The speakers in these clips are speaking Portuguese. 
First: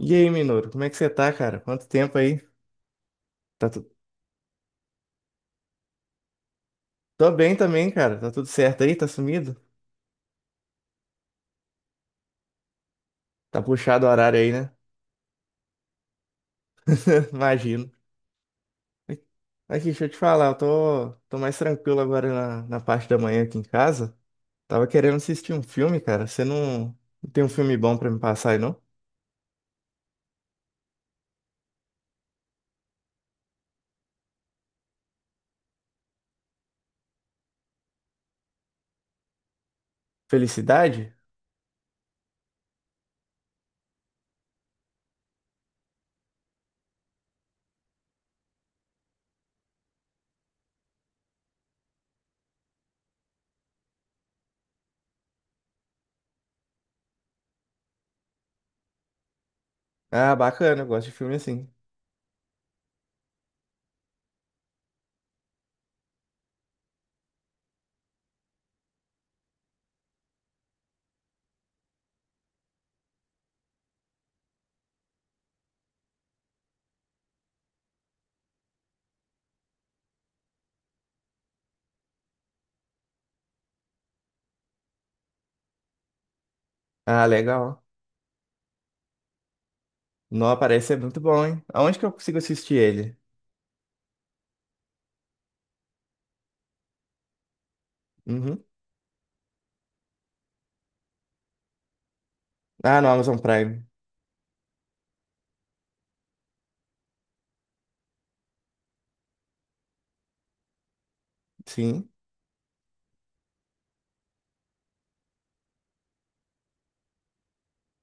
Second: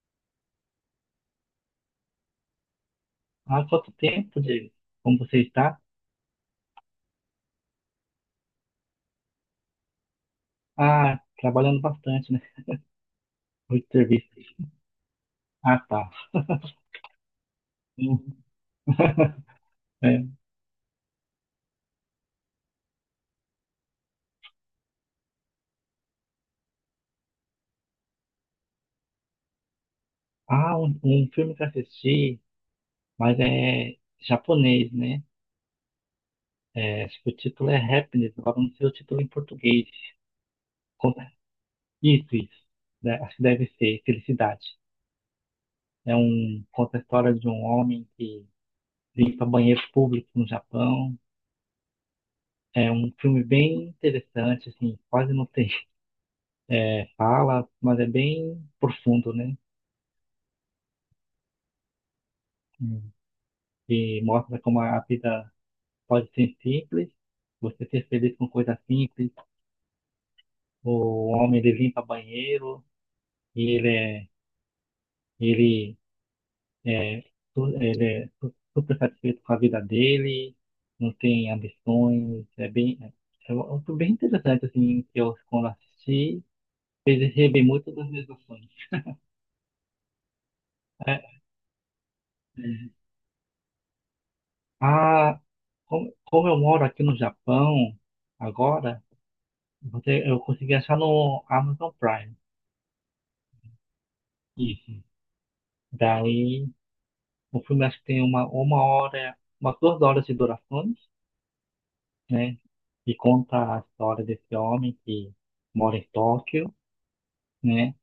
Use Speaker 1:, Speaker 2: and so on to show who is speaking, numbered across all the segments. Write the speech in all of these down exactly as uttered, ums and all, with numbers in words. Speaker 1: E aí, Minoru, como é que você tá, cara? Quanto tempo aí?
Speaker 2: Há
Speaker 1: Tá tu...
Speaker 2: quanto tempo, Diego? Como você está?
Speaker 1: Tô bem também, cara. Tá tudo certo aí? Tá sumido?
Speaker 2: Ah, trabalhando bastante, né?
Speaker 1: Tá
Speaker 2: Muito
Speaker 1: puxado o
Speaker 2: serviço.
Speaker 1: horário aí, né?
Speaker 2: Ah, tá.
Speaker 1: Imagino.
Speaker 2: Uhum.
Speaker 1: Aqui, deixa eu te
Speaker 2: É.
Speaker 1: falar, eu tô, tô mais tranquilo agora na, na parte da manhã aqui em casa. Tava querendo assistir um filme, cara. Você não, não tem um filme bom pra me passar aí, não?
Speaker 2: Ah, um, um filme que eu assisti, mas é japonês, né? É, acho que o título é Happiness, agora não sei o título em português.
Speaker 1: Felicidade?
Speaker 2: Conta- Isso, isso. Né, acho que deve ser Felicidade. É um, conta a história de um homem que limpa banheiro público no Japão. É um filme bem interessante, assim, quase não tem, é, fala, mas é bem profundo, né?
Speaker 1: Ah, bacana, eu gosto de filme assim.
Speaker 2: Hum. E mostra como a vida pode ser simples, você ser feliz com coisas simples. O homem ele limpa banheiro e ele é, ele é, su- ele é su- super satisfeito com a vida dele, não tem ambições. É bem, é algo bem interessante assim que eu quando assisti
Speaker 1: Ah,
Speaker 2: fez rever
Speaker 1: legal.
Speaker 2: muito das minhas ações.
Speaker 1: Não, parece ser
Speaker 2: É,
Speaker 1: muito
Speaker 2: é.
Speaker 1: bom, hein? Aonde que eu consigo assistir ele?
Speaker 2: Ah, como, como eu moro aqui no Japão
Speaker 1: Uhum.
Speaker 2: agora. Você, eu consegui achar no Amazon Prime.
Speaker 1: Ah, no Amazon Prime.
Speaker 2: Isso. Daí, o filme acho que tem uma, uma hora, umas duas horas de durações,
Speaker 1: Sim.
Speaker 2: né? E conta a história desse homem que mora em Tóquio, né?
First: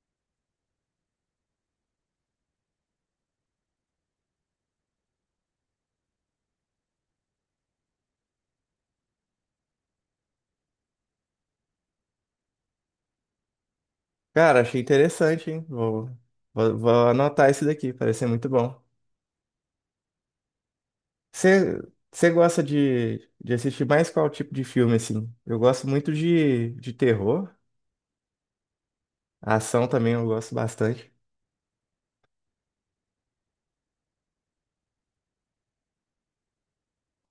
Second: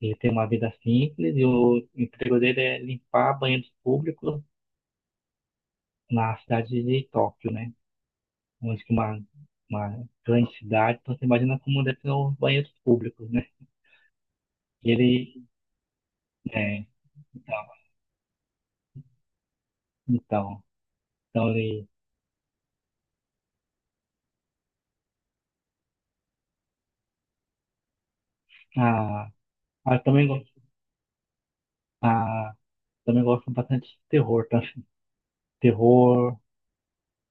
Speaker 2: Ele tem uma vida simples e o emprego dele é limpar banheiros públicos na cidade de Tóquio, né? Onde que uma, uma grande cidade, então você imagina como deve ser os banheiros públicos, né?
Speaker 1: Cara, achei
Speaker 2: E ele,
Speaker 1: interessante, hein? Vou, vou,
Speaker 2: é,
Speaker 1: vou anotar esse
Speaker 2: então,
Speaker 1: daqui, parece ser muito bom.
Speaker 2: então, então
Speaker 1: Você
Speaker 2: ele,
Speaker 1: você gosta de, de assistir mais qual tipo de filme, assim? Eu gosto muito de, de terror,
Speaker 2: a
Speaker 1: ação
Speaker 2: Ah, eu
Speaker 1: também eu
Speaker 2: também gosto.
Speaker 1: gosto bastante.
Speaker 2: Ah, também gosto bastante de terror, tá? Terror,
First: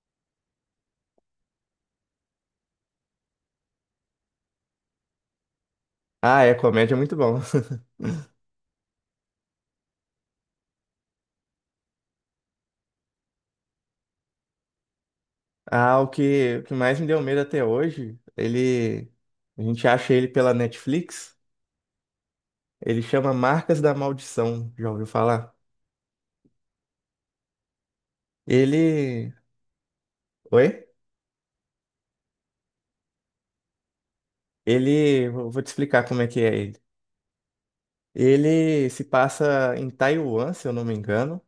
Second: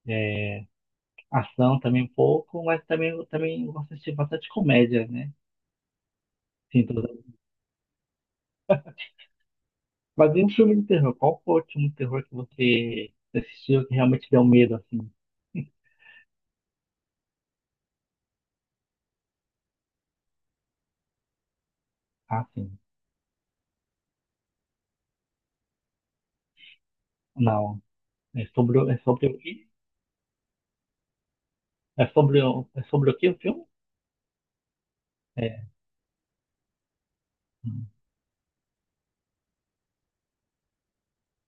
Speaker 2: é, ação também um pouco, mas também eu também gosto de assistir bastante comédia, né?
Speaker 1: Ah, é,
Speaker 2: Sim,
Speaker 1: comédia é
Speaker 2: tudo.
Speaker 1: muito bom.
Speaker 2: Mas e um filme de terror? Qual foi o último terror que você assistiu que realmente deu medo, assim?
Speaker 1: Ah, o que, o que mais me deu medo até hoje, ele, a gente acha ele pela Netflix,
Speaker 2: Ah, sim.
Speaker 1: ele chama Marcas da Maldição, já ouviu falar?
Speaker 2: Não. É sobre, o- é sobre
Speaker 1: Ele,
Speaker 2: o quê?
Speaker 1: oi?
Speaker 2: É sobre, o- é sobre o quê o filme?
Speaker 1: Ele, vou vou
Speaker 2: É.
Speaker 1: te explicar como é que é ele.
Speaker 2: Hum.
Speaker 1: Ele se passa em Taiwan, se eu não me engano,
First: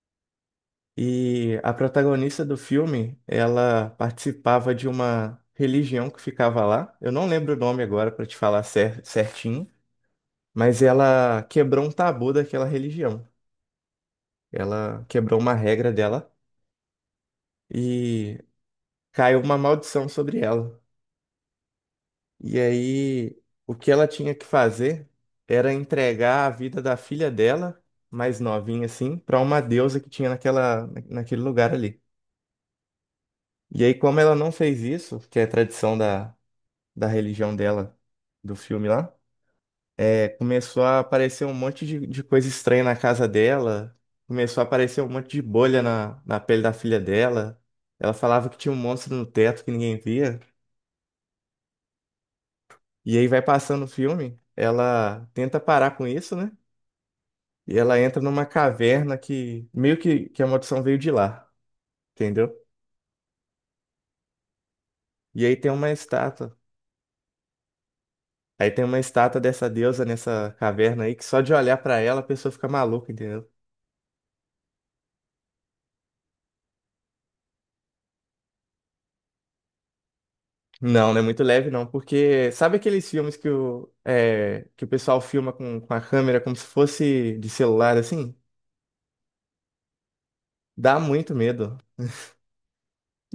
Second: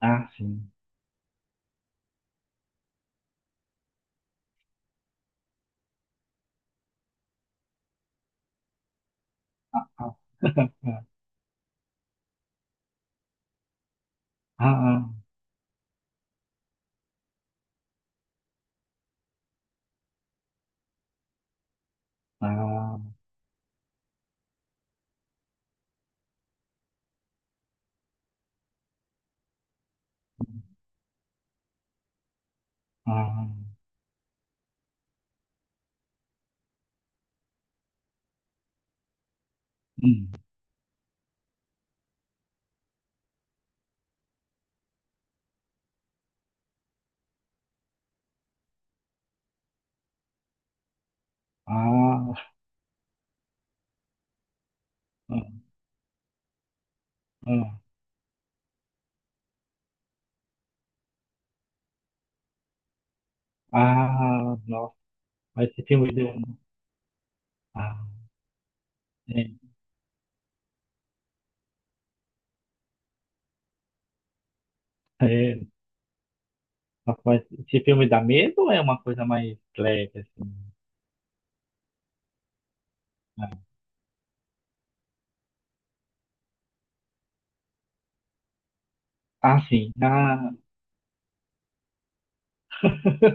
Speaker 2: Ah, sim.
Speaker 1: e a protagonista do filme, ela participava de uma religião que ficava lá. Eu não lembro o nome agora para te falar cer- certinho,
Speaker 2: Ah,
Speaker 1: mas ela quebrou um tabu daquela religião.
Speaker 2: ah,
Speaker 1: Ela
Speaker 2: ah,
Speaker 1: quebrou uma regra dela e caiu uma maldição sobre ela. E
Speaker 2: ah,
Speaker 1: aí, o que ela tinha que fazer era entregar a vida da filha dela mais novinha assim, para uma deusa que tinha naquela, naquele lugar ali.
Speaker 2: ah,
Speaker 1: E aí, como ela não fez isso, que é tradição da, da religião dela, do filme lá, é,
Speaker 2: hum,
Speaker 1: começou a aparecer um monte de, de coisa estranha na casa dela, começou a aparecer um monte de bolha na, na pele da filha dela. Ela falava que tinha um monstro no teto que ninguém via.
Speaker 2: ah,
Speaker 1: E aí vai passando o filme, ela
Speaker 2: ah, ah.
Speaker 1: tenta parar com isso, né? E
Speaker 2: Ah.
Speaker 1: ela entra numa caverna que meio que, que a maldição veio de lá, entendeu?
Speaker 2: Ah, nossa,
Speaker 1: E aí
Speaker 2: mas
Speaker 1: tem
Speaker 2: esse
Speaker 1: uma
Speaker 2: filme deu.
Speaker 1: estátua.
Speaker 2: um, Ah,
Speaker 1: Aí tem uma estátua
Speaker 2: é,
Speaker 1: dessa deusa nessa caverna aí que só de olhar pra ela a pessoa fica maluca, entendeu?
Speaker 2: é, nossa, mas esse filme dá medo ou é uma coisa mais leve, assim?
Speaker 1: Não, não é muito leve não, porque sabe aqueles filmes que
Speaker 2: Ah,
Speaker 1: o, é, que o pessoal filma com, com a câmera como se fosse de celular assim?
Speaker 2: ah, sim. Ah,
Speaker 1: Dá muito medo.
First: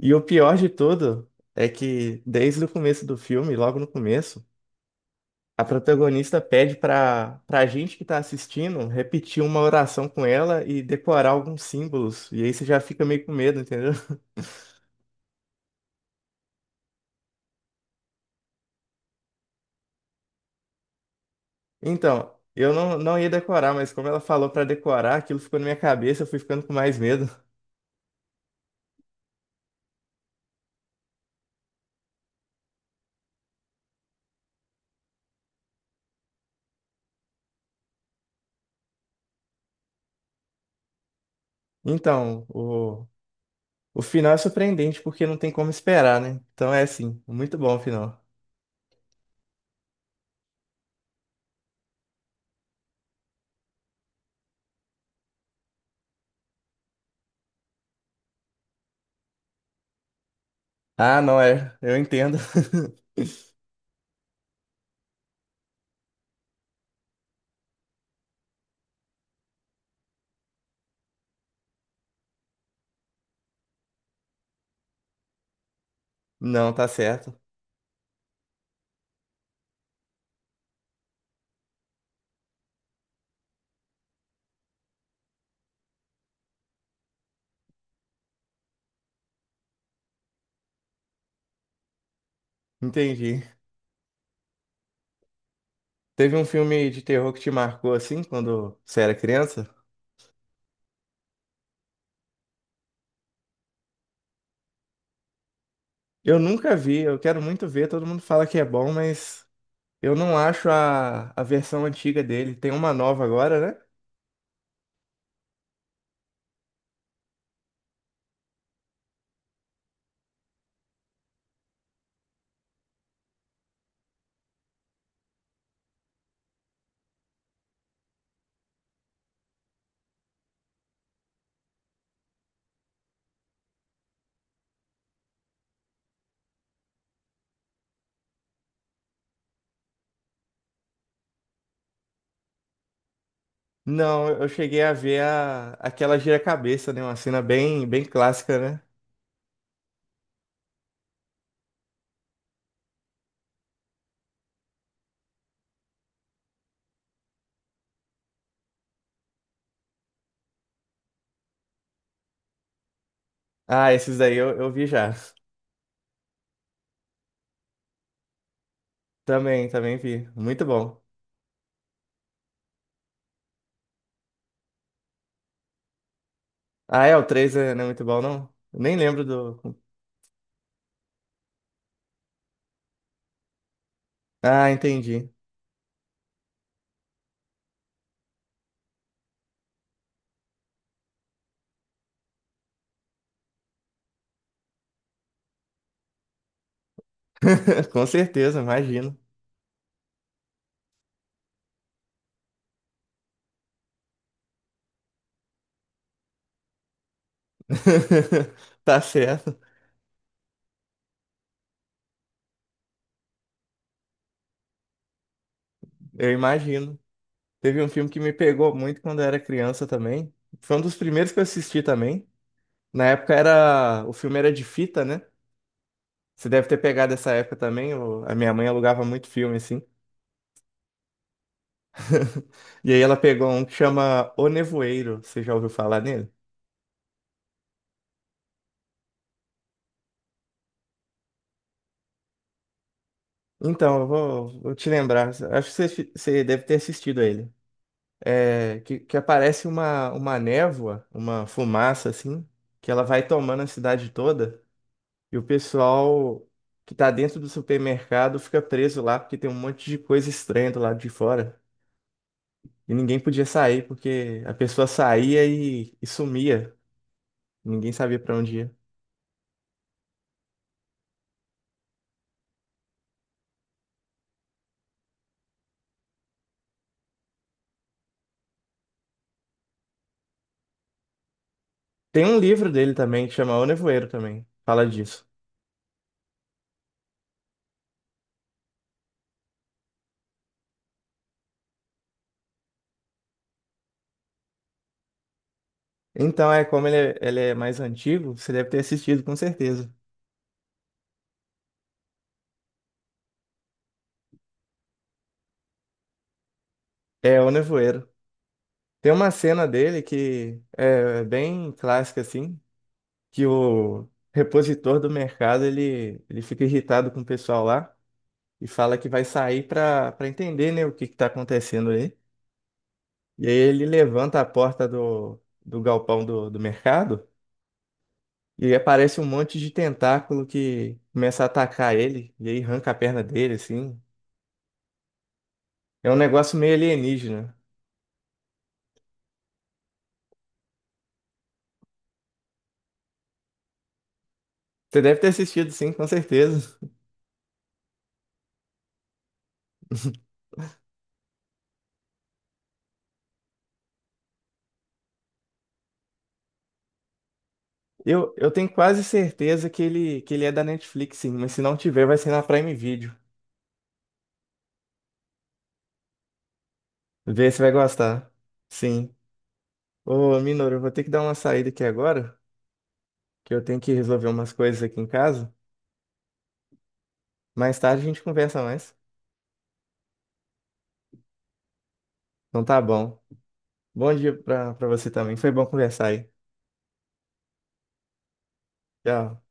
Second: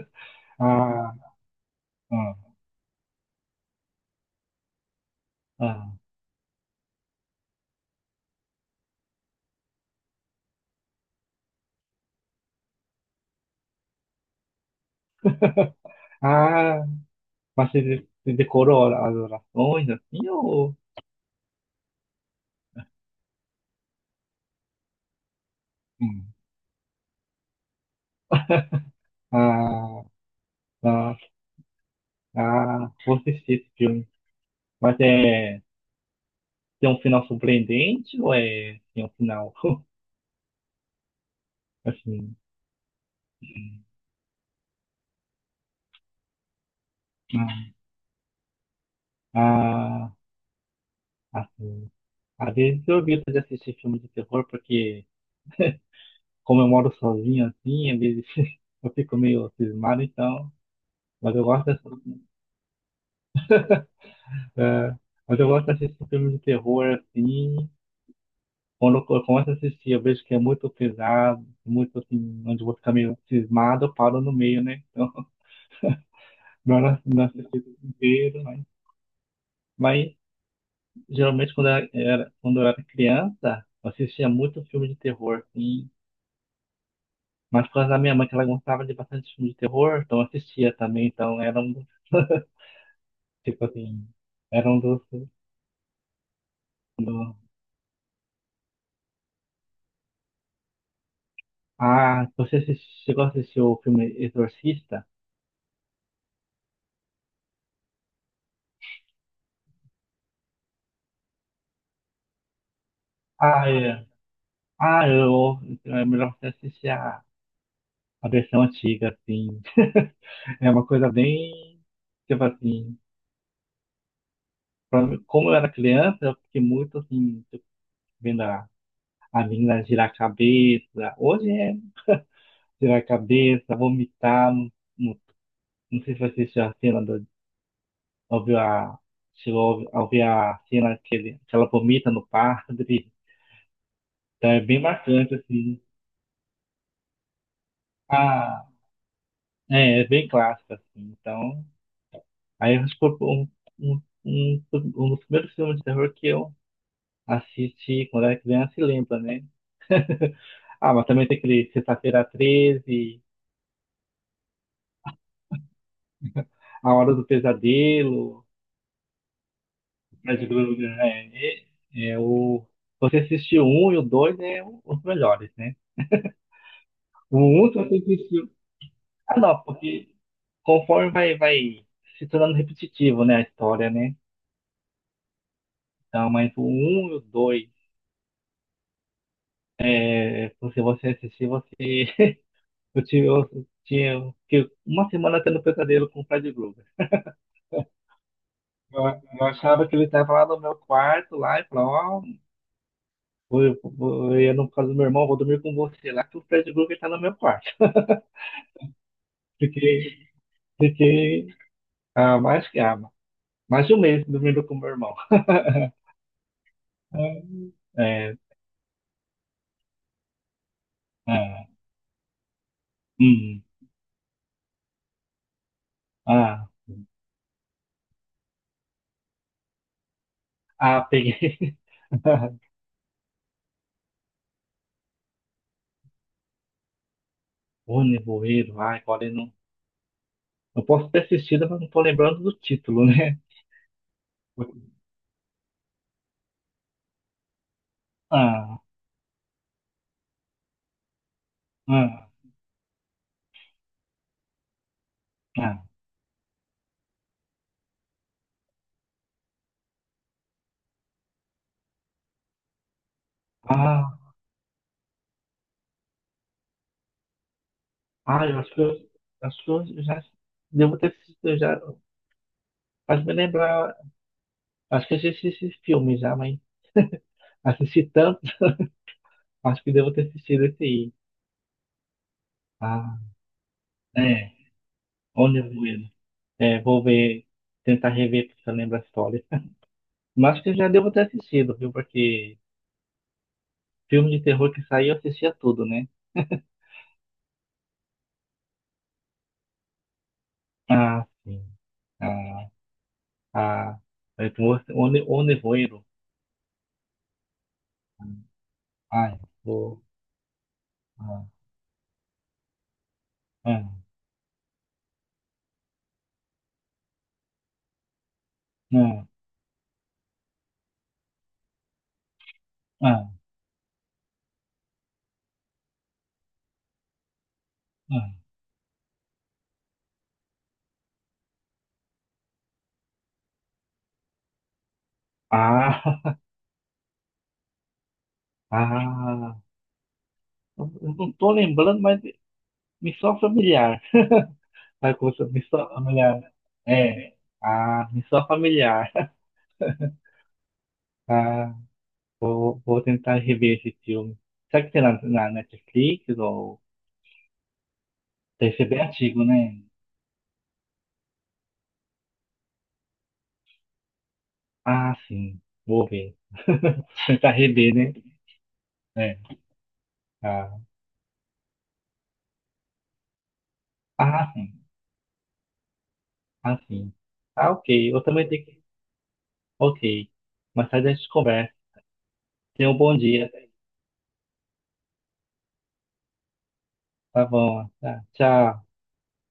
Speaker 1: E o pior de
Speaker 2: ah,
Speaker 1: tudo é que
Speaker 2: ah,
Speaker 1: desde o começo do filme, logo no começo, a
Speaker 2: ah.
Speaker 1: protagonista pede pra, pra gente que tá assistindo repetir uma oração com ela e decorar alguns símbolos. E aí você já fica meio com medo, entendeu?
Speaker 2: Ah, mas você de- você decorou as orações, assim, ou.
Speaker 1: Então, eu não, não ia decorar, mas como ela falou pra decorar, aquilo ficou na minha cabeça, eu
Speaker 2: Hum.
Speaker 1: fui ficando com mais medo.
Speaker 2: Ah, ah, ah, vou assistir esse filme. Mas é. Tem um final surpreendente ou é. Tem um final, assim.
Speaker 1: Então, o, o final é surpreendente porque não tem como esperar, né? Então é assim, muito
Speaker 2: Hum,
Speaker 1: bom o final.
Speaker 2: ah, ah, assim. Às vezes eu evito de assistir filme de terror, porque como eu moro sozinho assim, às vezes eu fico meio cismado, então.
Speaker 1: Ah,
Speaker 2: Mas
Speaker 1: não
Speaker 2: eu gosto
Speaker 1: é,
Speaker 2: dessa-
Speaker 1: eu entendo.
Speaker 2: é, mas eu gosto de assistir filme de terror assim. Quando eu começo a assistir, eu vejo que é muito pesado, muito assim, onde eu vou ficar meio cismado, eu paro no meio, né? Então,
Speaker 1: Não, tá
Speaker 2: melhor não
Speaker 1: certo.
Speaker 2: assistir tudo inteiro, mas, mas geralmente quando eu era, era- quando eu era criança, eu assistia muito filme de terror, assim. Mas por causa da minha mãe, que ela gostava de bastante filme de terror, então eu assistia também, então era um dos,
Speaker 1: Entendi.
Speaker 2: tipo assim, era um dos,
Speaker 1: Teve um filme de terror
Speaker 2: do-
Speaker 1: que te marcou assim quando você era criança?
Speaker 2: Ah, você assisti- chegou a assistir o filme Exorcista?
Speaker 1: Eu nunca vi, eu quero muito ver, todo mundo fala que é bom, mas eu não acho a, a versão antiga dele. Tem uma nova agora,
Speaker 2: Ah,
Speaker 1: né?
Speaker 2: é. Ah, eu, então é melhor você assistir a, a versão antiga, assim, é uma coisa bem, tipo assim, pra mim- como eu era criança, eu fiquei muito, assim, tipo, vendo a, a menina girar a cabeça, hoje é girar a cabeça, vomitar, não, não sei se você assistiu a cena do Ouviu a, chegou a ouvir a cena que, ele, que ela vomita no padre.
Speaker 1: Não, eu
Speaker 2: Então é bem
Speaker 1: cheguei a ver
Speaker 2: marcante,
Speaker 1: a,
Speaker 2: assim.
Speaker 1: aquela gira-cabeça, né? Uma cena bem, bem clássica,
Speaker 2: Ah,
Speaker 1: né?
Speaker 2: é, é bem clássico, assim. Então, aí acho que foi um, um, um, um dos primeiros filmes de terror que eu assisti quando era criança e lembra, né? Ah, mas também tem aquele Sexta-feira treze,
Speaker 1: Ah, esses daí eu, eu vi já.
Speaker 2: A Hora do Pesadelo,
Speaker 1: Também, também vi.
Speaker 2: Fred
Speaker 1: Muito
Speaker 2: Krueger,
Speaker 1: bom.
Speaker 2: é, é, é o... Você assistiu um e o dois é o- os melhores, né?
Speaker 1: Ah, é, o
Speaker 2: O
Speaker 1: três
Speaker 2: um
Speaker 1: é-
Speaker 2: você
Speaker 1: não é muito bom, não?
Speaker 2: assistiu...
Speaker 1: Eu nem lembro
Speaker 2: Ah, não,
Speaker 1: do.
Speaker 2: porque... conforme vai, vai se tornando repetitivo, né, a história, né?
Speaker 1: Ah, entendi.
Speaker 2: Então, mas o um e o dois, é, se você assistir, você. Eu, tive, eu tinha fiquei uma semana tendo pesadelo com o Fred Krueger.
Speaker 1: Com certeza,
Speaker 2: Eu,
Speaker 1: imagino.
Speaker 2: eu achava que ele estava lá no meu quarto, lá, e falava, ó, vou- eu, vou- eu ia no caso do meu irmão, vou dormir com você lá, que o Fred Krueger está no meu quarto.
Speaker 1: Tá certo,
Speaker 2: Fiquei, fiquei ah, mais que ah, mais de um mês dormindo com o meu irmão.
Speaker 1: eu imagino.
Speaker 2: É,
Speaker 1: Teve um filme que me
Speaker 2: é,
Speaker 1: pegou muito quando eu era criança também. Foi um dos primeiros que eu
Speaker 2: ah,
Speaker 1: assisti também. Na época
Speaker 2: hum,
Speaker 1: era. O filme era de fita, né? Você
Speaker 2: ah,
Speaker 1: deve ter pegado essa época também. o- A minha mãe alugava muito filme, assim.
Speaker 2: ah, peguei.
Speaker 1: E aí ela pegou um que chama O Nevoeiro. Você já ouviu falar nele?
Speaker 2: O Nevoeiro, ai, agora eu não. Eu posso ter assistido, mas não tô lembrando do título, né?
Speaker 1: Então, eu vou, vou te lembrar. Acho que você, você deve ter assistido a ele. É,
Speaker 2: Ah,
Speaker 1: que, que aparece uma, uma névoa, uma fumaça,
Speaker 2: ah,
Speaker 1: assim, que ela vai tomando a cidade toda. E o
Speaker 2: ah,
Speaker 1: pessoal que tá dentro do supermercado fica preso lá, porque tem um monte de coisa estranha do lado de fora. E ninguém podia sair,
Speaker 2: ah,
Speaker 1: porque a pessoa saía e, e sumia. Ninguém sabia pra
Speaker 2: ah,
Speaker 1: onde
Speaker 2: eu acho
Speaker 1: ia.
Speaker 2: que eu, acho que eu já devo ter assistido, eu já. Faz me lembrar, acho que eu já assisti esse filme já, mas assisti tanto, acho que devo ter assistido esse aí.
Speaker 1: Tem um livro dele
Speaker 2: Ah,
Speaker 1: também que chama O Nevoeiro também,
Speaker 2: é,
Speaker 1: fala disso.
Speaker 2: O Nevoeiro. É, vou ver, tentar rever porque eu lembro a história. Mas acho que eu já devo ter assistido, viu? Porque filme de terror que saiu eu assistia tudo, né?
Speaker 1: Então é como ele é, ele é mais antigo, você deve ter assistido com certeza.
Speaker 2: Ah, sim. Ah. 아, 무엇, 오늘, 오늘 뭐해로?
Speaker 1: É O Nevoeiro. Tem uma
Speaker 2: 아,
Speaker 1: cena dele
Speaker 2: 뭐,
Speaker 1: que é
Speaker 2: 아,
Speaker 1: bem clássica assim, que
Speaker 2: 응,
Speaker 1: o repositor do mercado ele, ele fica irritado com o pessoal lá e fala que vai
Speaker 2: 응,
Speaker 1: sair para para entender, né, o que está acontecendo aí.
Speaker 2: 응,
Speaker 1: E aí ele levanta a porta do, do galpão do, do mercado.
Speaker 2: 응.
Speaker 1: E aí aparece um monte de tentáculo que começa a atacar ele, e aí arranca a perna dele, assim. É um
Speaker 2: Ah,
Speaker 1: negócio meio alienígena.
Speaker 2: ah, ah. Ah, ah. Eu não estou lembrando, mas missão familiar.
Speaker 1: Você
Speaker 2: Vai
Speaker 1: deve ter
Speaker 2: com essa
Speaker 1: assistido,
Speaker 2: missão
Speaker 1: sim, com
Speaker 2: familiar.
Speaker 1: certeza.
Speaker 2: É, ah, missão familiar. Ah, vou, vou tentar rever esse filme. Será que tem na, na Netflix ou
Speaker 1: Eu, eu tenho
Speaker 2: deve ser
Speaker 1: quase
Speaker 2: bem antigo,
Speaker 1: certeza que
Speaker 2: né?
Speaker 1: ele, que ele é da Netflix, sim, mas se não tiver, vai ser na Prime Video.
Speaker 2: Ah, sim, vou ver.
Speaker 1: Vê
Speaker 2: Tentar
Speaker 1: se vai
Speaker 2: rever, né?
Speaker 1: gostar. Sim.
Speaker 2: É.
Speaker 1: Ô, Minoru, eu
Speaker 2: Ah,
Speaker 1: vou ter que dar uma saída aqui agora, que eu tenho que resolver umas
Speaker 2: ah,
Speaker 1: coisas aqui em casa.
Speaker 2: assim. Ah,
Speaker 1: Mais
Speaker 2: ok.
Speaker 1: tarde a
Speaker 2: Eu
Speaker 1: gente
Speaker 2: também
Speaker 1: conversa
Speaker 2: tenho que.
Speaker 1: mais.
Speaker 2: Ok. Mas sai dessa conversa.
Speaker 1: Então tá
Speaker 2: Tenha um bom
Speaker 1: bom.
Speaker 2: dia.
Speaker 1: Bom dia pra, pra você também. Foi bom conversar aí.
Speaker 2: Tá bom. Tá. Tchau.
Speaker 1: Tchau.